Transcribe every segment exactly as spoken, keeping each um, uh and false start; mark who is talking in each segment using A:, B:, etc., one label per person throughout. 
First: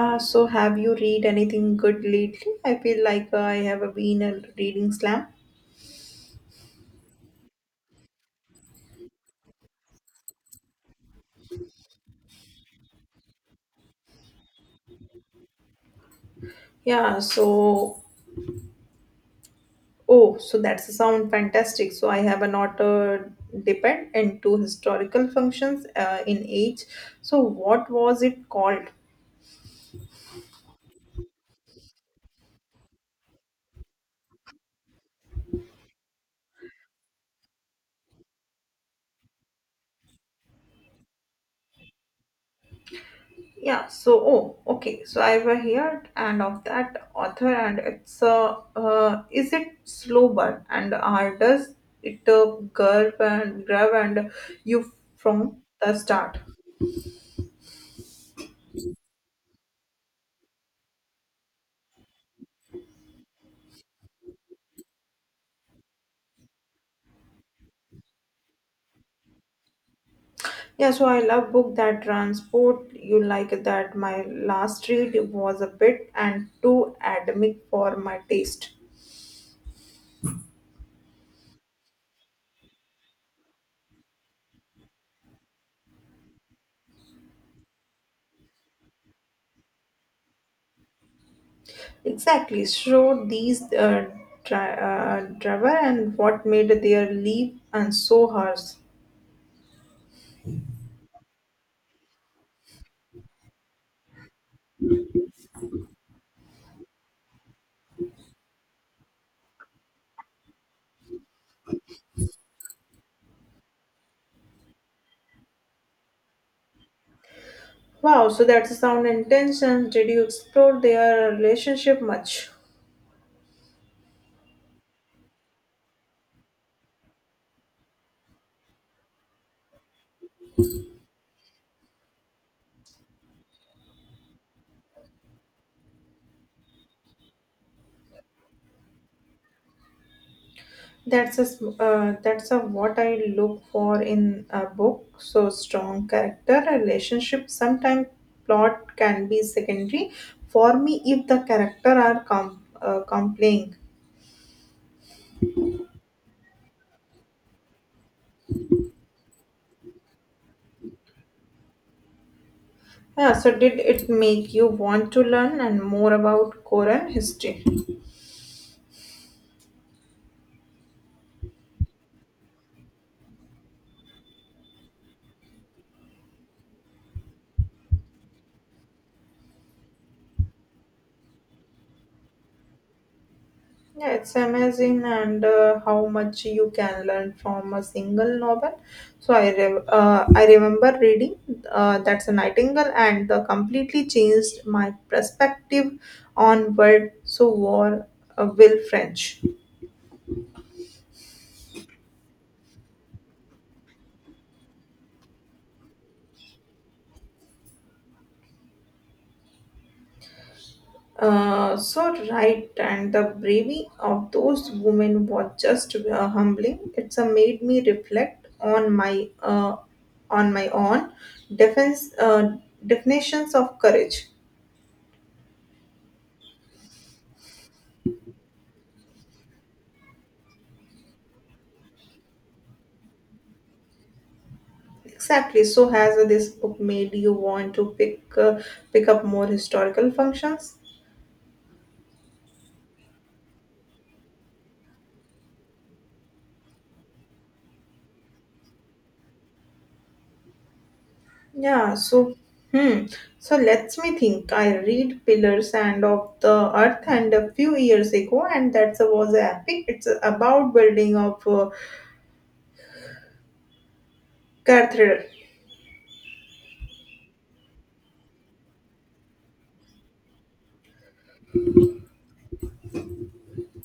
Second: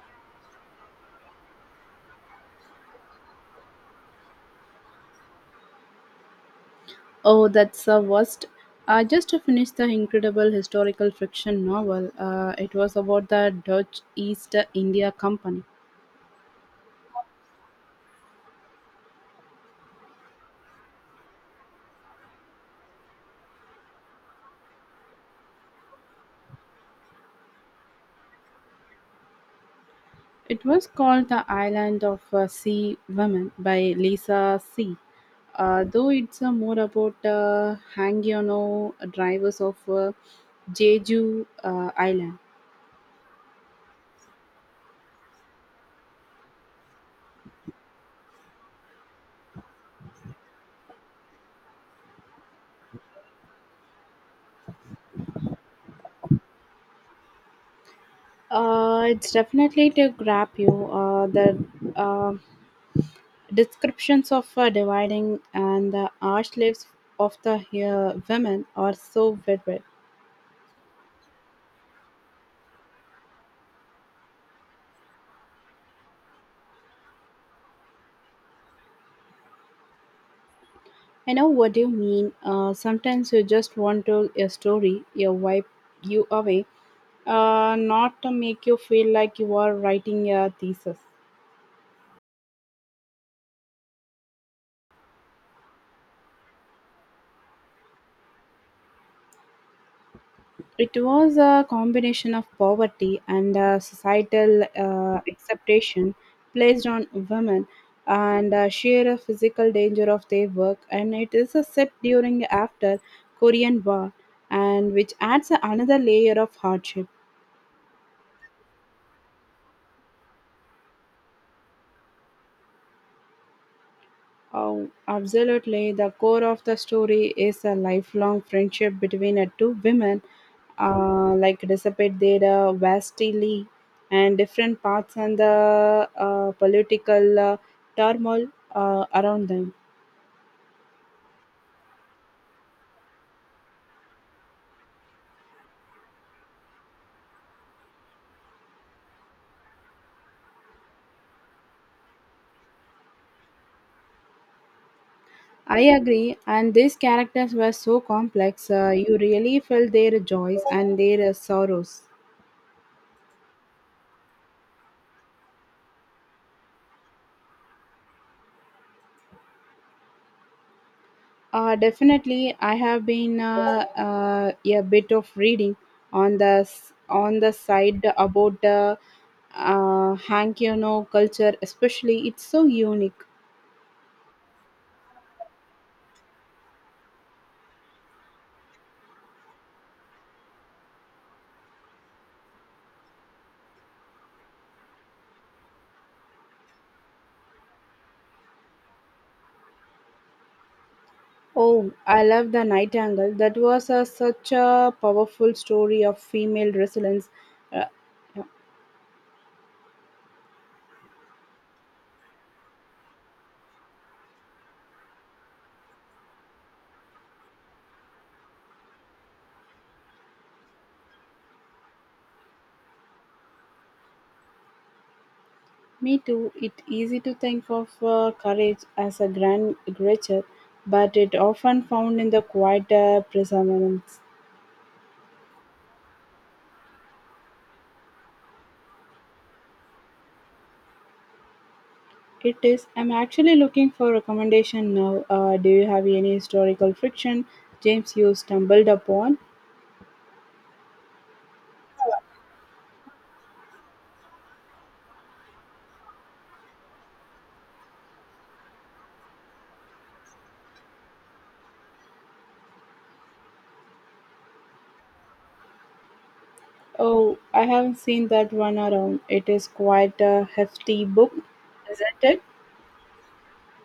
A: Uh, so, have you read anything good lately? I feel like uh, I have been a reading slam.
B: Oh, that's the worst. I just finished the incredible historical fiction novel. Uh, it was about the Dutch East India Company.
A: Yeah, so, oh, so that's a sound fantastic. So, I have a not uh, depend into historical functions uh, in age. So, what was it called?
B: It was called The Island of uh, Sea Women by Lisa C. Uh, though it's uh, more about uh, Hangyono drivers of uh, Jeju uh, Island.
A: Yeah, so, oh, okay. So, I have heard and of that author, and it's uh, uh, is it slow burn and uh, does it uh, grab and grab and you from the start?
B: Uh, it's definitely to grab you. Uh, the uh, Descriptions of uh, dividing and the arch lives of the uh, women are so vivid.
A: Yeah, so I love book that transport you like that. My last read was a bit and too academic for my taste.
B: I know what you mean. Uh, sometimes you just want to a story, you wipe you away, uh, not to make you feel like you are writing a thesis.
A: Exactly. So these uh, dri- uh, driver and what made their leap and so hers.
B: It was a combination of poverty and uh, societal uh, acceptation placed on women and uh, sheer physical danger of their work. And it is a set during after Korean War, and which adds another layer of hardship.
A: Wow, so that's a sound intention. Did you explore their relationship much?
B: Oh, absolutely. The core of the story is a lifelong friendship between uh, two women, uh, like despite their uh, vastly and different paths and the uh, political uh, turmoil uh, around them.
A: That's a sm- uh, that's a what I look for in a book. So strong character, relationship. Sometimes plot can be secondary for me if the character are com- uh, compelling.
B: I agree, and these characters were so complex. Uh, you really felt their joys and their uh, sorrows.
A: Yeah. So did it make you want to learn and more about Korean history?
B: Uh, definitely, I have been uh, uh, a bit of reading on the s- on the side about the uh, Hankyono culture, especially. It's so unique.
A: Yeah, it's amazing and uh, how much you can learn from a single novel. So I re- uh, I remember reading uh, that's a Nightingale and uh, completely changed my perspective on world so war uh, will French.
B: Oh, I love the Nightingale. That was a, such a powerful story of female resilience. Uh, yeah,
A: Uh, so right and the bravery of those women was just uh, humbling. It's uh, made me reflect on my uh, on my own defense uh, definitions of courage.
B: me too. It's easy to think of uh, courage as a grand gesture, but it often found in the quieter perseverance.
A: Exactly. So has uh, this book made you want to pick uh, pick up more historical functions?
B: It is. I'm actually looking for recommendation now. Uh, do you have any historical fiction, James, you stumbled upon?
A: Yeah. So hmm. so let's me think. I read Pillars and of the Earth and a few years ago, and that was epic. It's about building of uh, cathedral.
B: Oh, I haven't seen that one around. It is quite a hefty book, isn't it?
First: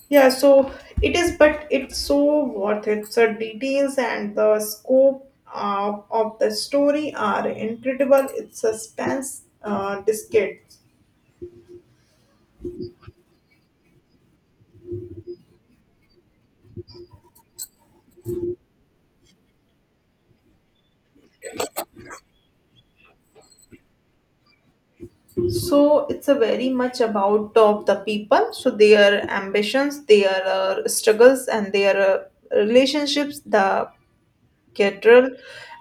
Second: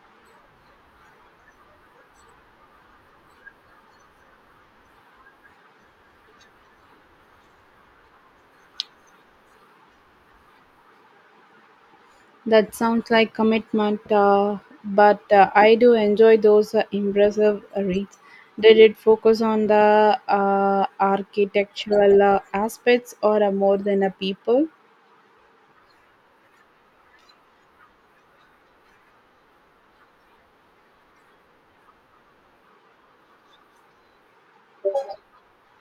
A: Yeah. So it is, but it's so worth it. So details and the scope. Uh, of the story are incredible. It's suspense uh, discades.
B: That sounds like commitment, uh, but uh, I do enjoy those uh, impressive reads. Did it focus on the uh, architectural uh, aspects or uh, more than a people?
A: So it's a very much about of the people, so their ambitions, their uh, struggles, and their uh, relationships. The cathedral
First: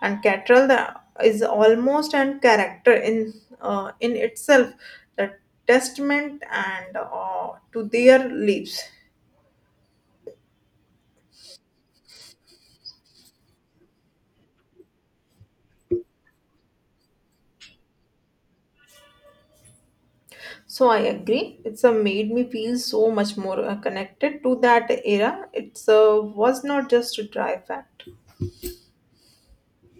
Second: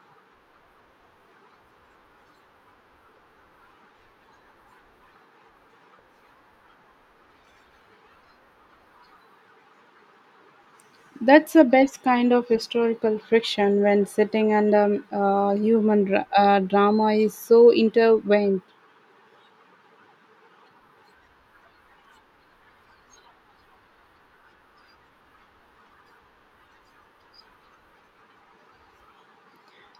A: and cathedral the, is almost an character in uh, in itself, the testament and uh, to their lives.
B: That's the best kind of historical friction when sitting under uh, human dra- uh, drama is so intertwined.
A: So I agree. It's a made me feel so much more uh, connected to that era. It's uh, was not just a dry fact.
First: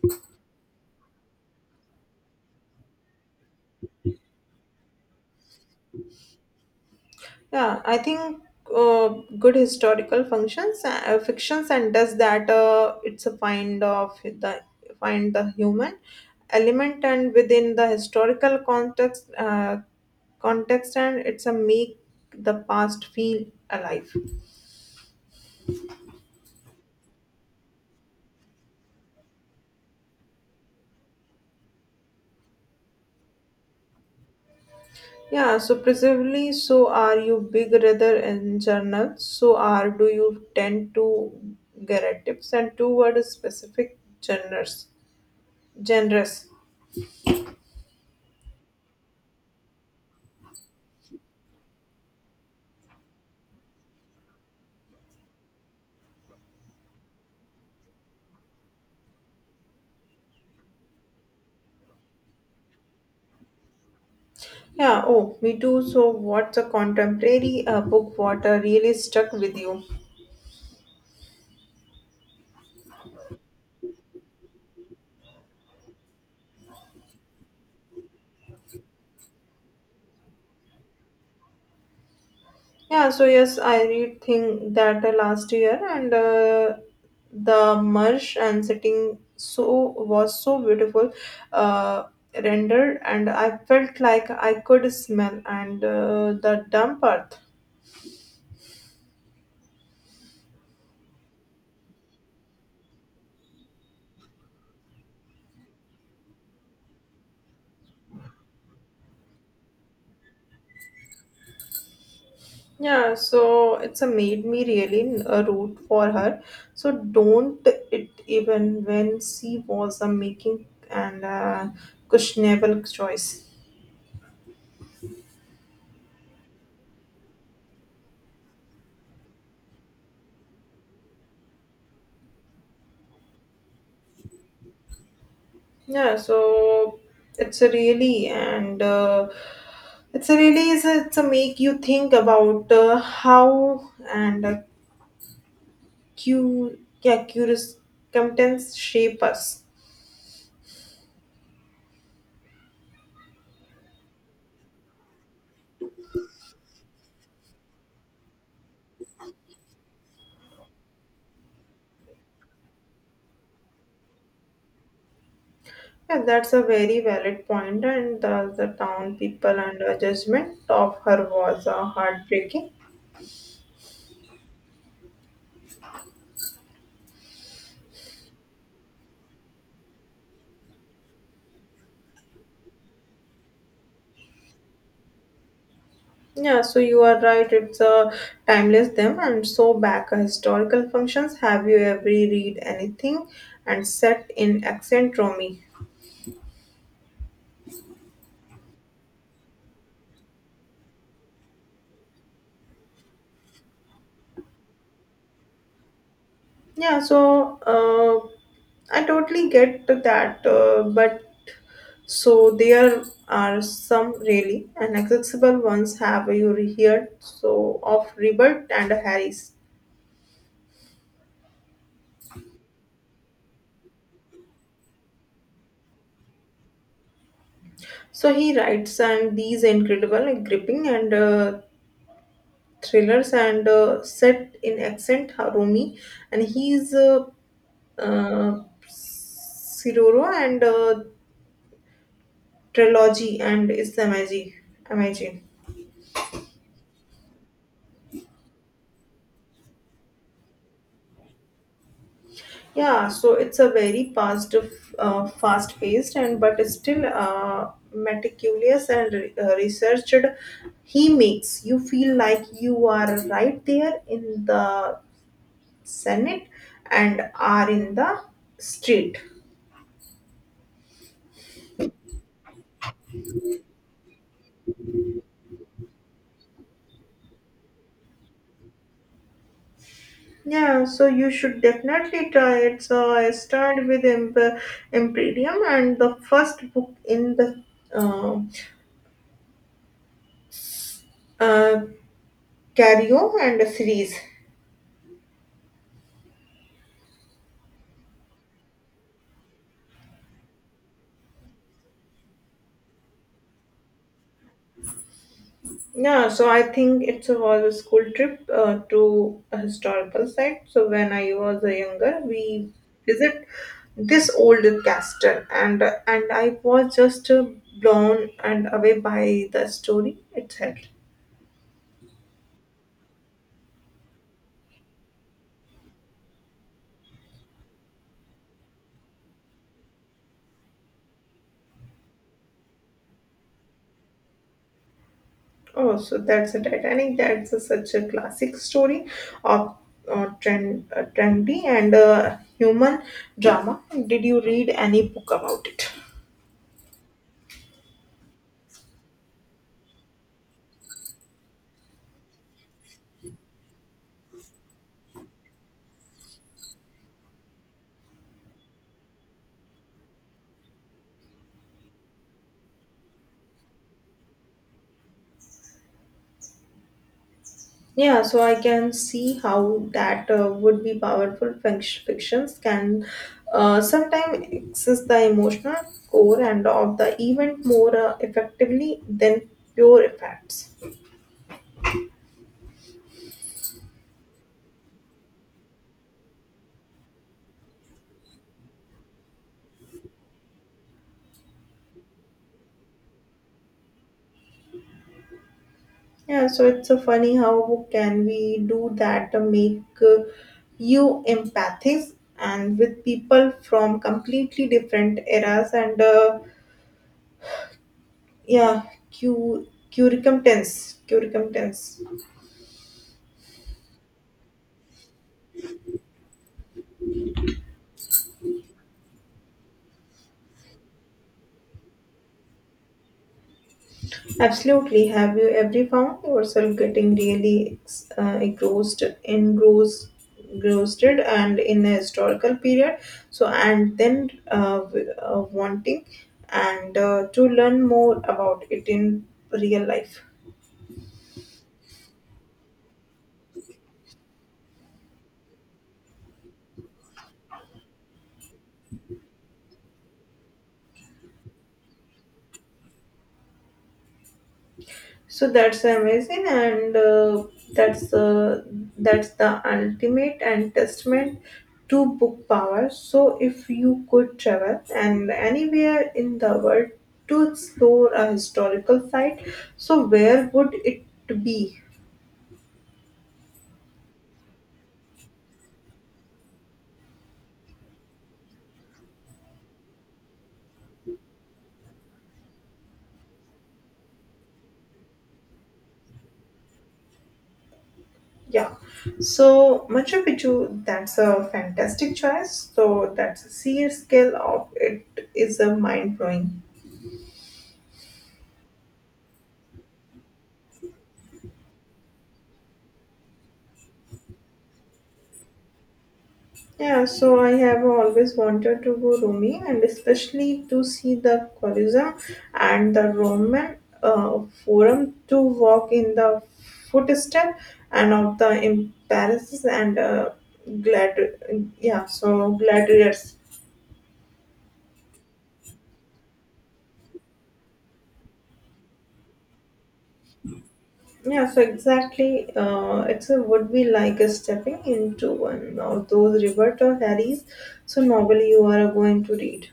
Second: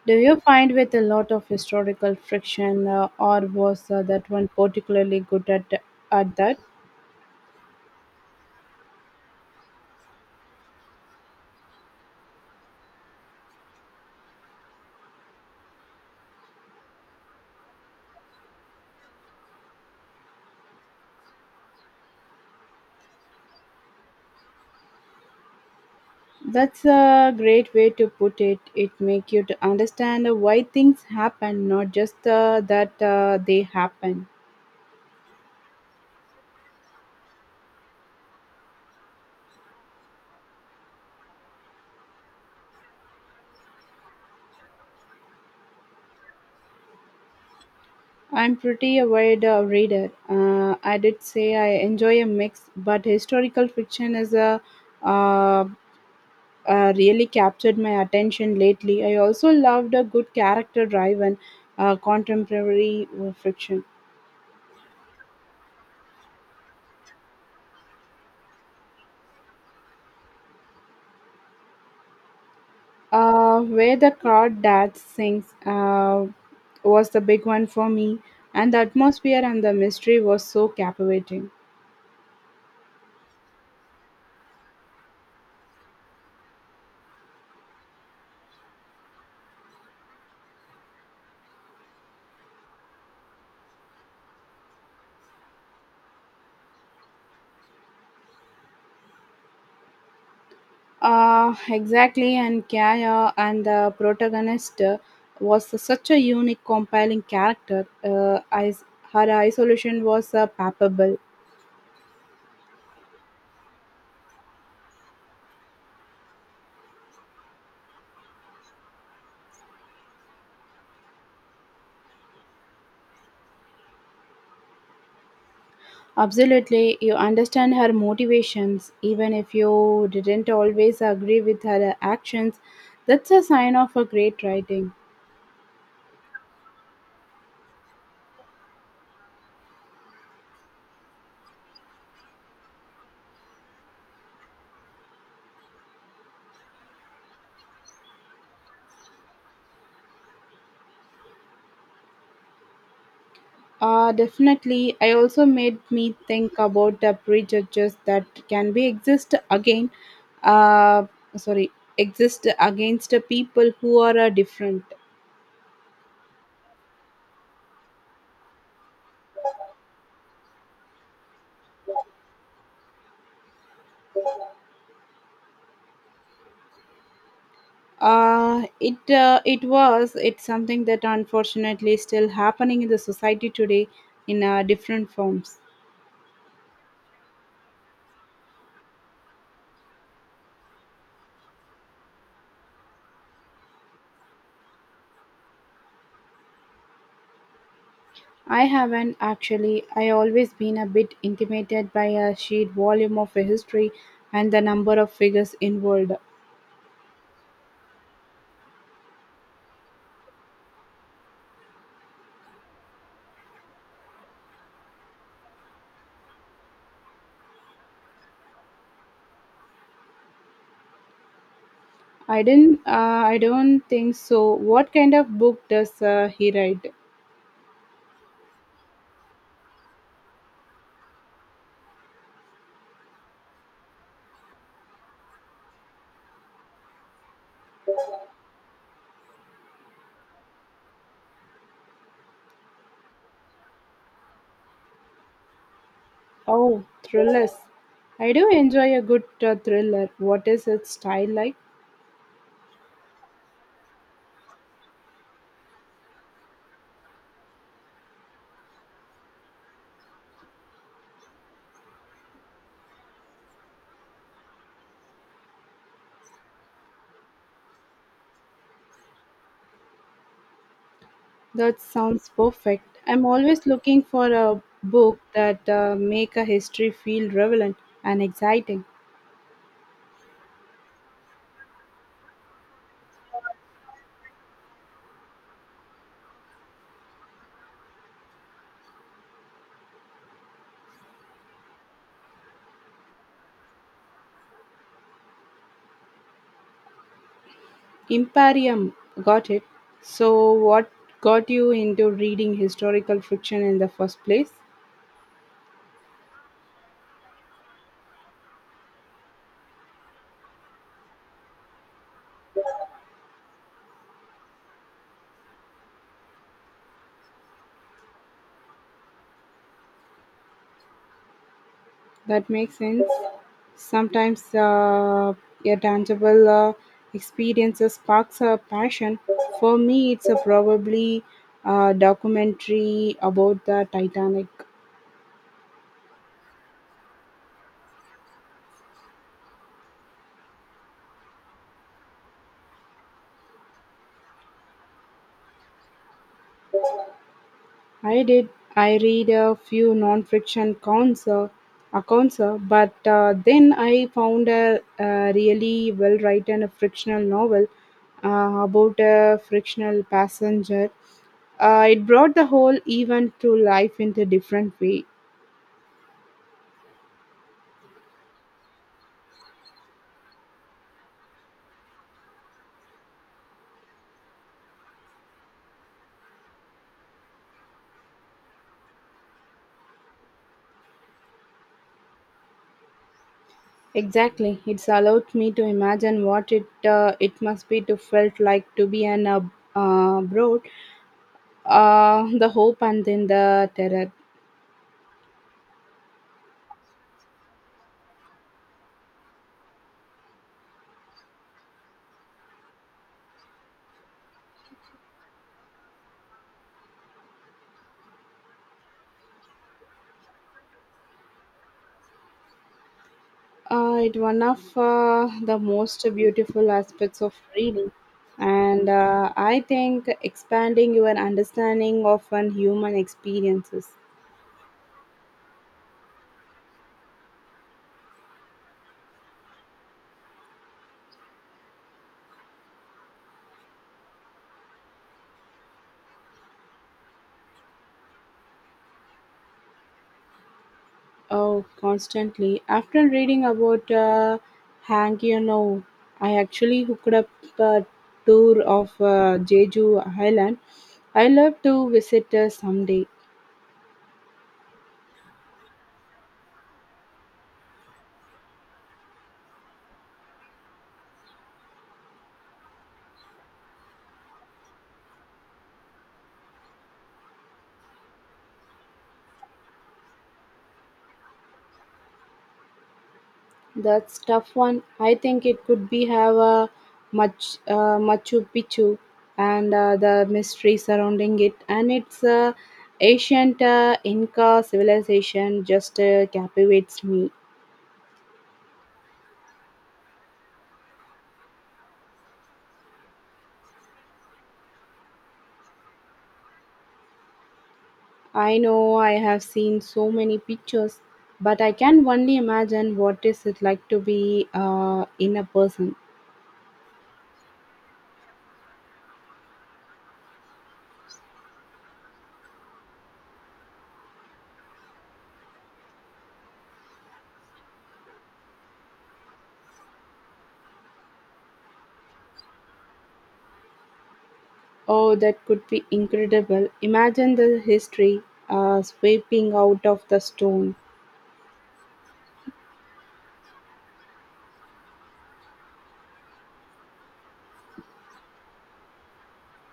B: Do you find with a lot of historical friction, uh, or was uh, that one particularly good at at that?
A: Yeah, I think uh, good historical functions, uh, fictions, and does that. Uh, it's a find of the find the human element, and within the historical context, uh, context, and it's a make the past feel alive.
B: That's a great way to put it. It make you to understand why things happen, not just uh, that uh, they happen.
A: Yeah, so presumably, so are you big rather in journal? So are do you tend to get and toward specific genres? Genres.
B: I'm pretty a wide uh, reader. Uh, I did say I enjoy a mix, but historical fiction is a uh, uh, really captured my attention lately. I also loved a good character-driven uh, contemporary uh, fiction.
A: Yeah, oh, me too. So, what's a contemporary uh, book what uh, really stuck with you?
B: Uh, Where the Card Dad Sings uh, was the big one for me, and the atmosphere and the mystery was so captivating.
A: Yeah, so yes, I read thing that uh, last year and uh, the marsh and setting so was so beautiful uh, rendered and I felt like I could smell and uh, the damp earth.
B: Uh, exactly, and Kaya and the protagonist uh, was such a unique, compelling character. Uh, is- her isolation was uh, palpable.
A: Yeah, so it's a made me really uh, root for her. So don't it even when she was a making and uh, questionable choice.
B: Absolutely, you understand her motivations, even if you didn't always agree with her actions. That's a sign of a great writing.
A: Yeah, so it's a really and uh, it's a really is a, it's a make you think about uh, how and uh, cu yeah curious contents shape us.
B: Uh, definitely. I also made me think about the prejudges that can be exist again. Uh, sorry, exist against the people who are uh, different.
A: Yeah, that's a very valid point, and thus the town people and her judgment of her was uh, heartbreaking.
B: Uh, it uh, it was it's something that unfortunately still happening in the society today in uh, different forms.
A: Yeah, so you are right, it's a timeless them, and so back uh, historical functions. Have you ever read anything and set in accent Romi?
B: I haven't actually. I always been a bit intimidated by a sheer volume of a history and the number of figures involved.
A: Yeah, so uh, I totally get to that, uh, but so there are some really inaccessible ones. Have you heard so of Rebirth and Harris?
B: I didn't. Uh, I don't think so. What kind of book does uh, he write?
A: So he writes and these incredible, like, gripping and uh, thrillers and uh, set in accent Harumi, and he's uh, uh, Siroro and uh, trilogy and it's amazing, amazing.
B: Oh, thrillers. I do enjoy a good uh, thriller. What is its style like?
A: Yeah, so it's a very fast, uh, fast paced and but still uh, meticulous and re- uh, researched. He makes you feel like you are right there in the Senate and are in the street.
B: That sounds perfect. I'm always looking for a book that uh, make a history feel relevant and exciting.
A: Yeah, so you should definitely try it. So I started with Imp- Imperium and the first book in the uh, uh, Cario and a series.
B: Imperium, got it. So, what got you into reading historical fiction in the first place?
A: Yeah, so I think it was a school trip uh, to a historical site. So when I was a younger, we visit this old castle and and I was just uh, blown and away by the story itself.
B: That makes sense. Sometimes uh, a tangible uh, experience sparks a passion. For me, it's a probably a documentary about the Titanic.
A: Oh, so that's a Titanic. That's a, such a classic story of uh, trend, uh, trendy and uh, human drama. Did you read any book about it?
B: I did. I read a few non-fiction accounts, uh, accounts, uh, but uh, then I found a, a really well-written fictional novel uh, about a fictional passenger. Uh, it brought the whole event to life in a different way.
A: Yeah, so I can see how that uh, would be powerful. Fic- Fictions can uh, sometimes access the emotional core and of the event more uh, effectively than pure effects.
B: Exactly. It's allowed me to imagine what it uh, it must be to felt like to be an uh, uh, broad, uh, the hope and then the terror.
A: Yeah, so it's a funny how can we do that to make uh, you empathies and with people from completely different eras and uh, yeah, cu- curriculum tense, curriculum tense.
B: Uh, it's one of uh, the most beautiful aspects of reading, and uh, I think expanding your understanding of an human experiences.
A: Absolutely. Have you ever found yourself getting really ex- uh, engrossed, engrossed, engrossed, and in a historical period? So, and then uh, w- uh, wanting and uh, to learn more about it in real life.
B: Oh, constantly. After reading about uh, Hang You Know, I actually hooked up a tour of uh, Jeju Island. I love to visit uh, someday.
A: So that's amazing, and uh, that's uh, that's the ultimate and testament to book power. So if you could travel and anywhere in the world to explore a historical site, so where would it be?
B: That's tough one. I think it could be have a much uh, Machu Picchu and uh, the mystery surrounding it, and it's uh, ancient uh, Inca civilization just uh, captivates me.
A: Yeah. So Machu Picchu, that's a fantastic choice. So that's a sheer scale of it is a mind blowing.
B: I know I have seen so many pictures, but I can only imagine what is it like to be uh, in a person.
A: Yeah, so I have always wanted to go Rome and especially to see the Colosseum and the Roman uh, Forum to walk in the footstep and of the emperors and uh, glad yeah so gladiators
B: Oh, that could be incredible. Imagine the history uh, sweeping out of the stone.
A: yeah so exactly uh, it's a would be like a stepping into one of those Roberto Harry's so novel you are going to read.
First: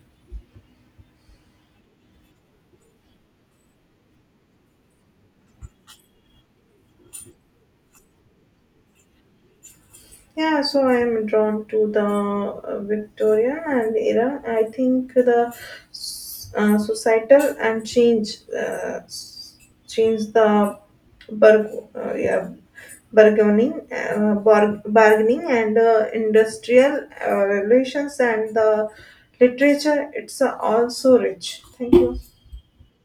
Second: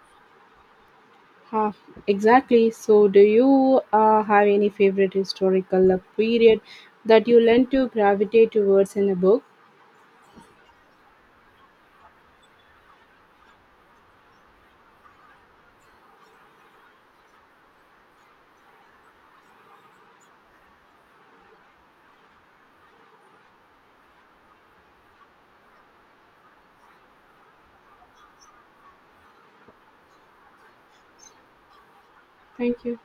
B: Huh, exactly. So, do you uh, have any favorite historical uh, period that you learn to gravitate towards in a book?
A: Yeah, so I am drawn to the uh, Victorian and era. I think the uh, societal and change uh, change the burg uh, yeah bargaining uh, bar- bargaining and uh, industrial uh, relations and the literature. It's uh, also rich. Thank you.
B: Thank you.